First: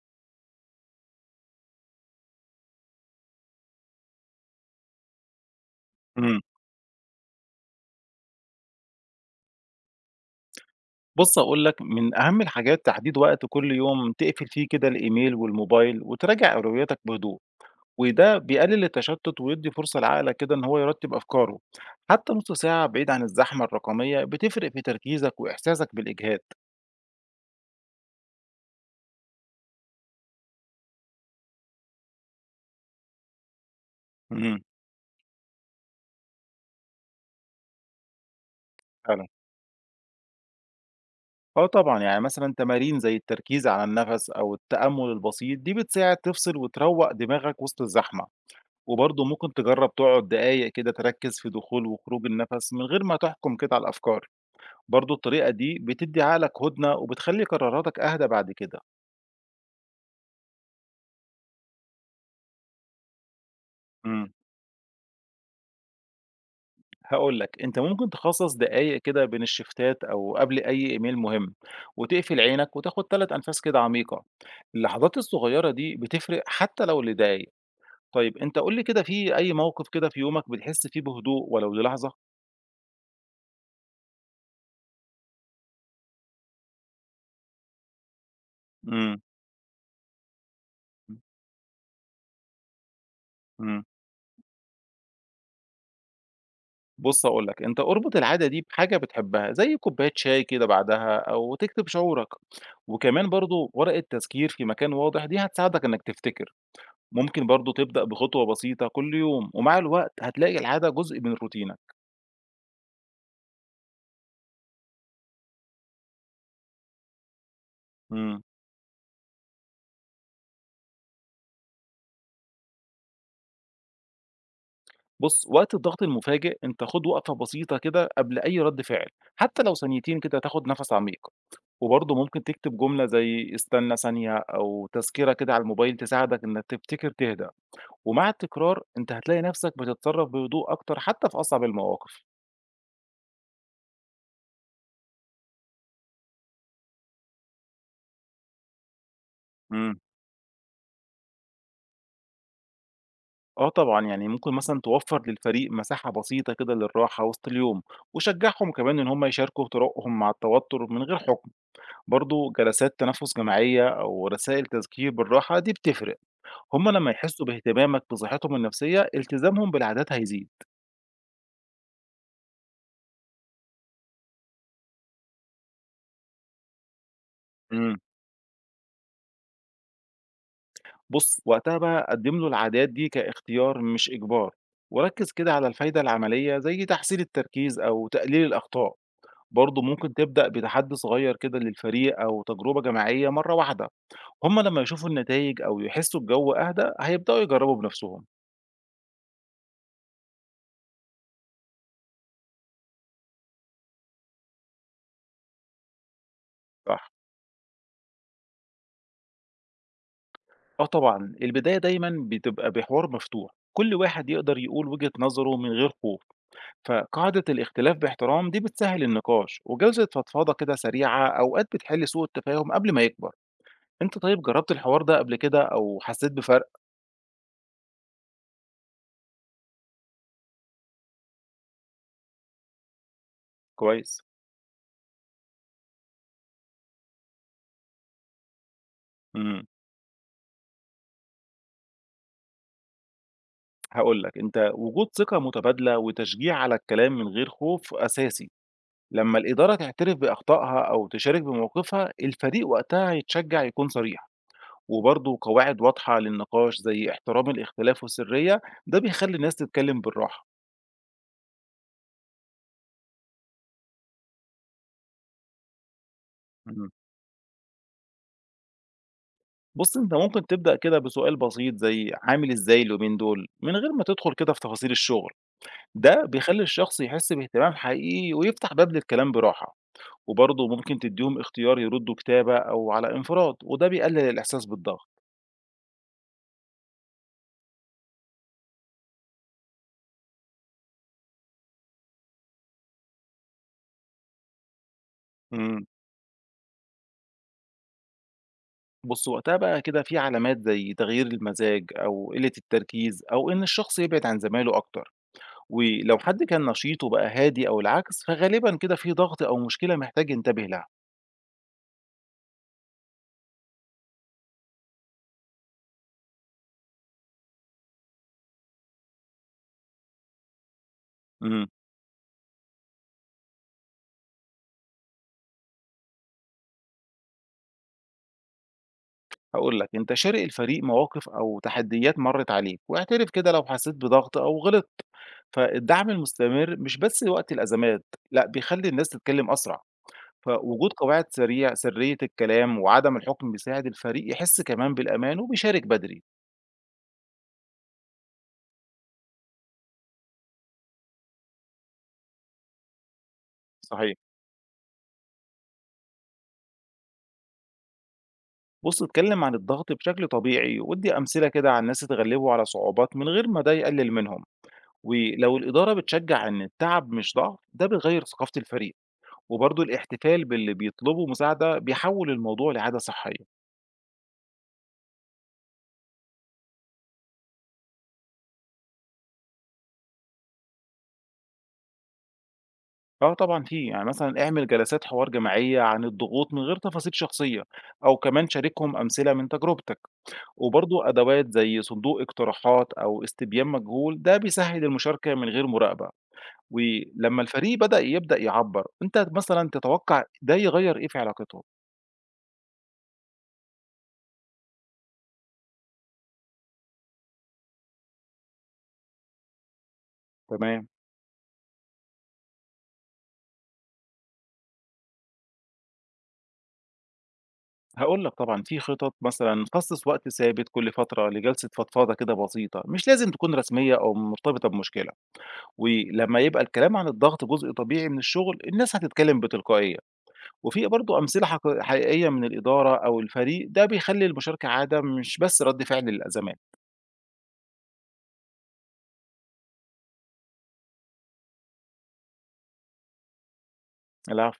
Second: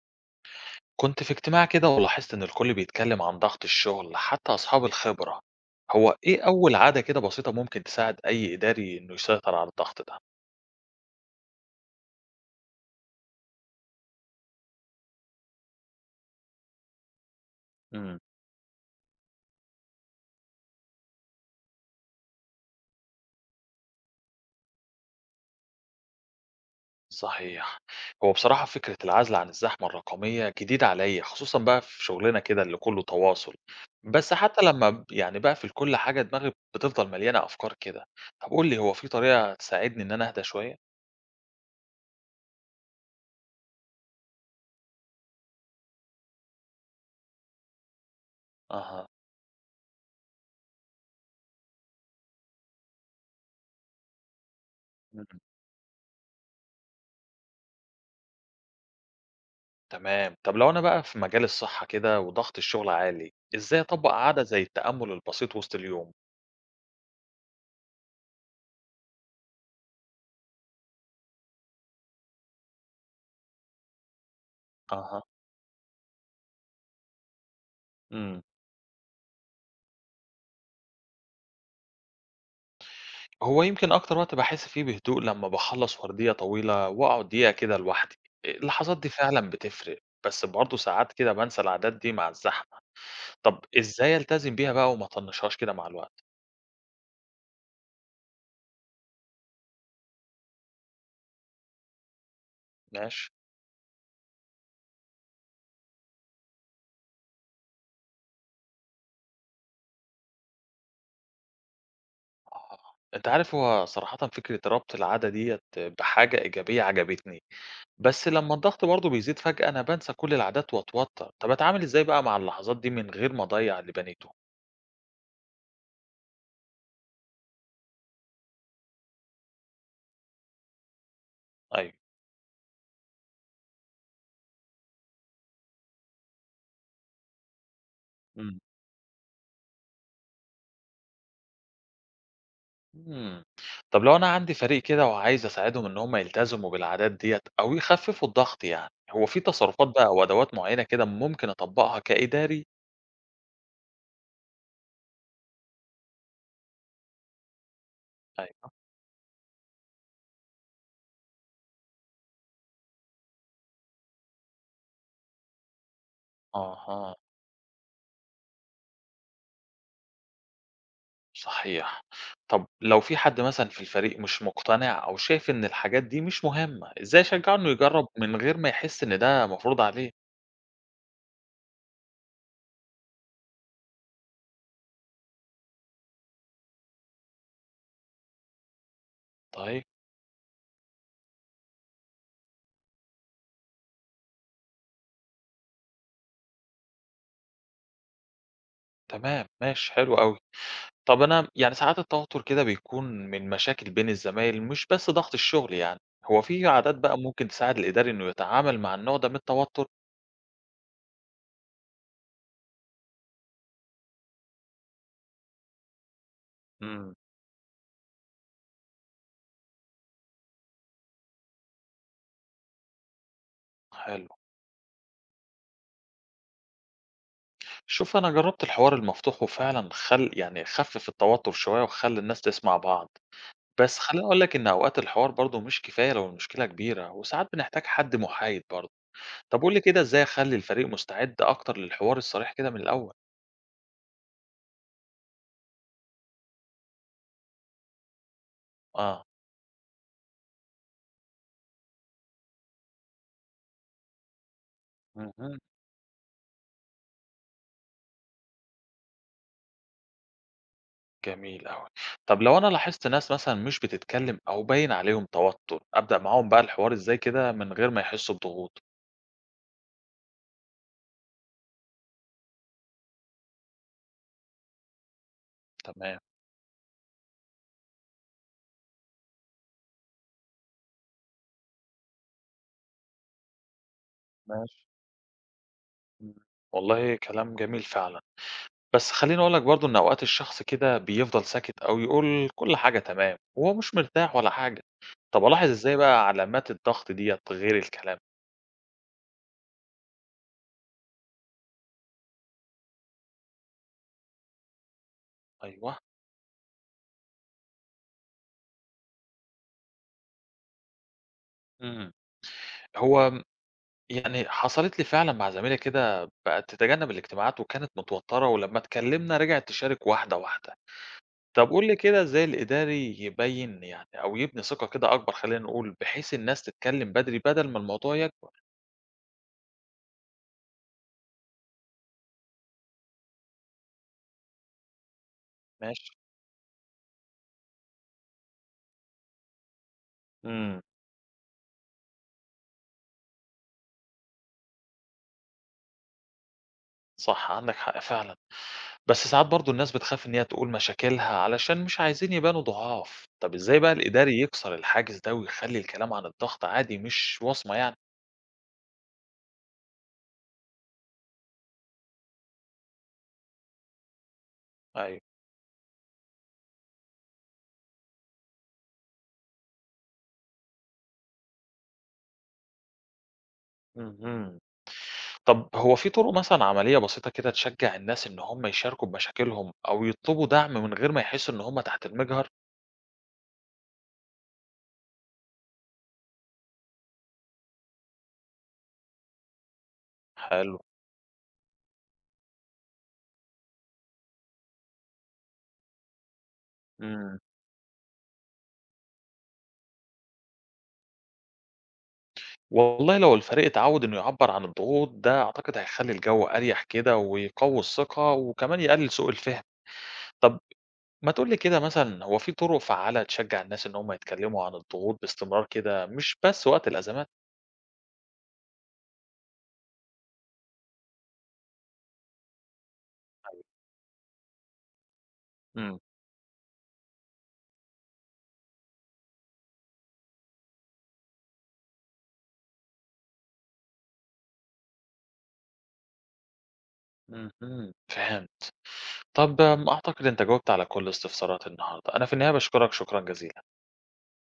كنت في اجتماع كده ولاحظت إن الكل بيتكلم عن ضغط الشغل حتى أصحاب الخبرة. هو إمم. إيه أول عادة كده بسيطة ممكن تساعد أي إداري إنه يسيطر على الضغط ده؟ بُص هاقول لك من أهم الحاجات تحديد وقت كل يوم تقفل فيه كده الإيميل والموبايل وتراجع أولوياتك بهدوء، امم وده بيقلل التشتت ويدّي فرصة لعقلك كده إن هو يرتب أفكاره، حتى نُص ساعة بعيد عن الزحمة الرقمية بتفرق في تركيزك وإحساسك بالإجهاد. صحيح. هو بصراحة فكرة العزل عن الزحمة الرقمية جديدة عليا خصوصا بقى في شغلنا كده اللي كله تواصل، بس اهم. حتى لما يعني بقى في كل حاجة دماغي بتفضل مليانة أفكار كده. طب قول لي، هو في فعلًا. طريقة تساعدني إن أنا أهدى شوية؟ آه طبعًا، يعني مثلًا تمارين زي التركيز على النَفَس أو التأمل البسيط دي بتساعد تفصل وتروّق دماغك وسط الزحمة، أها. وبرضه ممكن تجرب تقعد دقايق كده تركز في دخول وخروج النَفَس من غير ما تحكم كده على الأفكار. برضه الطريقة دي بتدّي عقلك هدنة وبتخلّي قراراتك أهدى بعد كده. تمام. طب لو أنا بقى في مجال الصحة كده وضغط الشغل عالي، إزاي أطبق إمم. عادة زي التأمل البسيط وسط اليوم؟ هاقول لك، أنت ممكن تخصّص دقايق كده بين الشيفتات أو قبل أي إيميل مهم وتقفل عينك وتاخُد 3 أنفاس كده عميقة. اللحظات اها. الصغيرة دي بتفرق حتى لو لدقايق. طيب امم أنت قُل لي كده في أي موقف كده في يومك بتحس فيه بهدوء ولو للحظة؟ هو يمكن أكتر وقت بحس فيه بهدوء لما بخلص وردية طويلة وأقعد دقيقة كده لوحدي. اللحظات دي إمم، فعلا بتفرق، بس برضه ساعات كده بنسى العادات دي مع الزحمة. طب إمم. إزاي ألتزم بيها بقى وما أطنشهاش كده مع الوقت؟ بُص هاقول لك، أنت اربط العادة دي بحاجة بتحبها، زي كوباية شاي كده بعدها أو تكتب شعورك، وكمان ماشي. برضه ورقة تذكير في مكان واضح دي هتساعدك إنك تفتكر، ممكن برضه تبدأ بخطوة بسيطة كل يوم، ومع الوقت هتلاقي العادة جزء من روتينك. آه. أنت عارف، هو صراحة فكرة ربط العادة ديت بحاجة إيجابية عجبتني، بس إمم. لما الضغط برضه بيزيد فجأة أنا بانسى كل العادات وأتوتر. طب أتعامل إزاي بقى مع اللحظات دي من غير ما أضيع اللي بنيته؟ بُص وقت الضغط المفاجئ أنت خُد وقفة بسيطة كده قبل أي رد فعل، حتى لو ثانيتين كده تاخد نفس عميق، أيوه. وبرضه ممكن تكتب جملة زي استنى ثانية أو تذكرة كده على الموبايل تساعدك إنك تفتكر تهدأ. ومع مم. التكرار أنت هتلاقي نفسك بتتصرف بهدوء أكتر حتى في أصعب المواقف. مم. طب لو أنا عندي فريق كده وعايز أساعدهم إن هم يلتزموا بالعادات ديت أو يخففوا الضغط، يعني هو في تصرفات امم بقى أو أدوات معينة كده ممكن أطبقها كإداري؟ آه طبعًا، يعني ممكن مثلًا توفّر للفريق مساحة بسيطة كده للراحة وسط اليوم، وشجّعهم أيوه. كمان إن هم يشاركوا طرقهم مع التوتر من غير حكم، برضه جلسات تنفس جماعية أو رسائل تذكير بالراحة دي بتفرق، هم لما أها. يحسوا باهتمامك بصحتهم النفسية التزامهم بالعادات هيزيد. صحيح. طب لو في حد مثلا في الفريق مش مقتنع أو شايف إن الحاجات دي مش مهمة، إزاي أشجعه إنه امم يجرب من غير ما يحس إن ده مفروض عليه؟ بُص وقتها بقى قدّم له العادات دي كاختيار مش إجبار، وركز كده على الفايدة العملية زي تحسين التركيز أو تقليل الأخطاء. برضه طيب. ممكن تبدأ بتحدي صغير كده للفريق أو تجربة جماعية مرة واحدة. هما لما يشوفوا النتائج أو يحسوا الجو أهدى هيبدأوا يجربوا بنفسهم. تمام، ماشي، حلو أوي. طَب أنا يعني ساعات التوتر كده بيكون من مشاكل بين الزمايل مش بس ضغط الشغل يعني، هو في عادات صح. بقى ممكن تساعد الإداري إنه يتعامل مع النوع ده من التوتر؟ اه طبعا، البداية دايما بتبقى بحوار مفتوح، كل واحد يقدر يقول وجهة نظره من غير خوف، امم. فقاعدة الاختلاف باحترام دي بتسهل النقاش، وجلسة فضفاضة كده سريعة أوقات بتحل سوء التفاهم قبل ما يكبر. انت حلو. طيب جربت الحوار ده قبل كده أو حسيت بفرق؟ شوف أنا جرّبت الحوار المفتوح وفعلًا يعني خفِّف التوتر شوية وخلّى الناس تسمع بعض، بس كويس. خلّيني أقول لك إن أوقات الحوار برضه مش كفاية لو المشكلة كبيرة وساعات بنحتاج حد محايد برضه. طَب مم. قُل لي كده، إزاي أخلّي الفريق مستعد أكتر للحوار الصريح كده من الأول؟ هاقول لك، أنت وجود ثقة متبادلة وتشجيع على الكلام من غير خوف أساسي، آه. لمّا الإدارة تعترف بأخطائها أو تشارك بموقفها، الفريق وقتها هيتشجع يكون صريح، وبرضه اهم. قواعد واضحة للنقاش زي احترام الاختلاف والسرية، ده بيخلّي الناس تتكلم بالراحة. جميل أوي. طب لو أنا لاحظت ناس مثلًا مش بتتكلم أو باين عليهم توتُّر، أبدأ معاهم بقى اهم. الحوار إزاي كده من غير ما يحسّوا بضغوط؟ بُص، أنت ممكن تبدأ كده بسؤال بسيط زي عامل إزاي اليومين دول، من غير ما تدخل كده في تفاصيل الشغل، تمام. ده بيخلّي الشخص يحس باهتمام حقيقي ويفتح باب للكلام براحة. وبرضه ممكن تدّيهم اختيار يردّوا كتابة أو على انفراد، وده بيقلل الإحساس ماشي. بالضغط. إمم. والله كلام جميل فعلًا. بس خلّيني أقول لك برضه إن أوقات الشخص كده بيفضل ساكت أو يقول كل حاجة تمام وهو مش مرتاح ولا حاجة. طب ألاحظ إمم. إزاي بقى علامات الضغط ديّة غير الكلام؟ بُص، وقتها بقى كده في علامات زي تغيير المزاج أو قِلّة التركيز أو إن الشخص يبعد عن زمايله أكتر، أيوه. ولو حد كان نشيط وبقى هادي أو العكس، فغالبًا كده في ضغط أو مشكلة محتاج ينتبه لها. إمم. هو م يعني حصلت لي فعلًا مع زميلة كده بقت تتجنب الاجتماعات وكانت متوتّرة ولمّا اتكلمنا رجعت تشارك واحدة، واحدة. إمم. طب قُل لي كده، إزاي الإداري يبيّن يعني أو يبني ثقة كده أكبر، خلّينا نقول، بحيث الناس تتكلّم بدري بدل ما الموضوع يكبر؟ هاقول لك، أنت شارك الفريق مواقف أو تحديات مرّت عليك، واعترف كده لو حسيت بضغط أو غلطت. فالدعم ماشي، المستمر مش بس وقت الأزمات، لأ بيخلّي الناس تتكلم أسرع. إمم، فوجود قواعد سرية الكلام وعدم الحكم بيساعد الفريق يحس كمان بالأمان وبيشارك بدري. صح عندك حق فعلًا، بس ساعات برضه الناس بتخاف إن هي تقول مشاكلها علشان مش عايزين يبانوا ضعاف. طب إزاي بقى صحيح. الإداري يكسر الحاجز ده ويخلّي الكلام عن الضغط عادي مش وصمة يعني؟ بص، اتكلم عن الضغط بشكل طبيعي وادي أمثلة كده عن ناس اتغلبوا على صعوبات من غير ما ده يقلل منهم، أيوه. ولو الإدارة بتشجع إن التعب مش ضعف ده بيغير ثقافة الفريق، وبرضه الاحتفال باللي بيطلبوا مساعدة بيحول الموضوع لعادة صحية. اهم. طب هو في طرق مثلًا عملية بسيطة كده تشجّع الناس إن هم يشاركوا بمشاكلهم أو يطلبوا دعم من غير ما يحسّوا إن هم تحت المجهر؟ اه طبعا، في يعني مثلا اعمل جلسات حوار جماعية عن الضغوط من غير تفاصيل شخصية، او كمان شاركهم أمثلة من تجربتك، حلو. وبرضه أدوات زي صندوق اقتراحات أو استبيان مجهول ده بيسهل المشاركة من غير مراقبة. إمم. ولما الفريق يبدأ يعبر، أنت مثلا تتوقع ده يغير إيه في علاقته؟ والله لو الفريق اتعود إنه يعبّر عن الضغوط ده أعتقد هيخلّي الجو أريح كده ويقوي الثقة وكمان يقلل سوء الفهم. طب تمام. ما تقول لي كده مثلًا، هو في طرق فعّالة تشجّع الناس إن هم يتكلموا عن الضغوط باستمرار كده مش بس وقت الأزمات؟ هقول لك، طبعا في خطط، مثلا خصص وقت ثابت كل فترة لجلسة فضفاضة كده بسيطة، مش لازم تكون رسمية أو مرتبطة بمشكلة، إمم. ولما يبقى الكلام عن الضغط جزء طبيعي من الشغل الناس هتتكلم بتلقائية. وفي برضه أمثلة حقيقية من الإدارة أو الفريق، ده بيخلي المشاركة عادة مش بس رد فعل للأزمات. اهم، فهمت. طب أعتقد أنت جاوبت على كل استفساراتي النهارده. أنا في النهاية باشكرك شكرًا جزيلًا. العفو.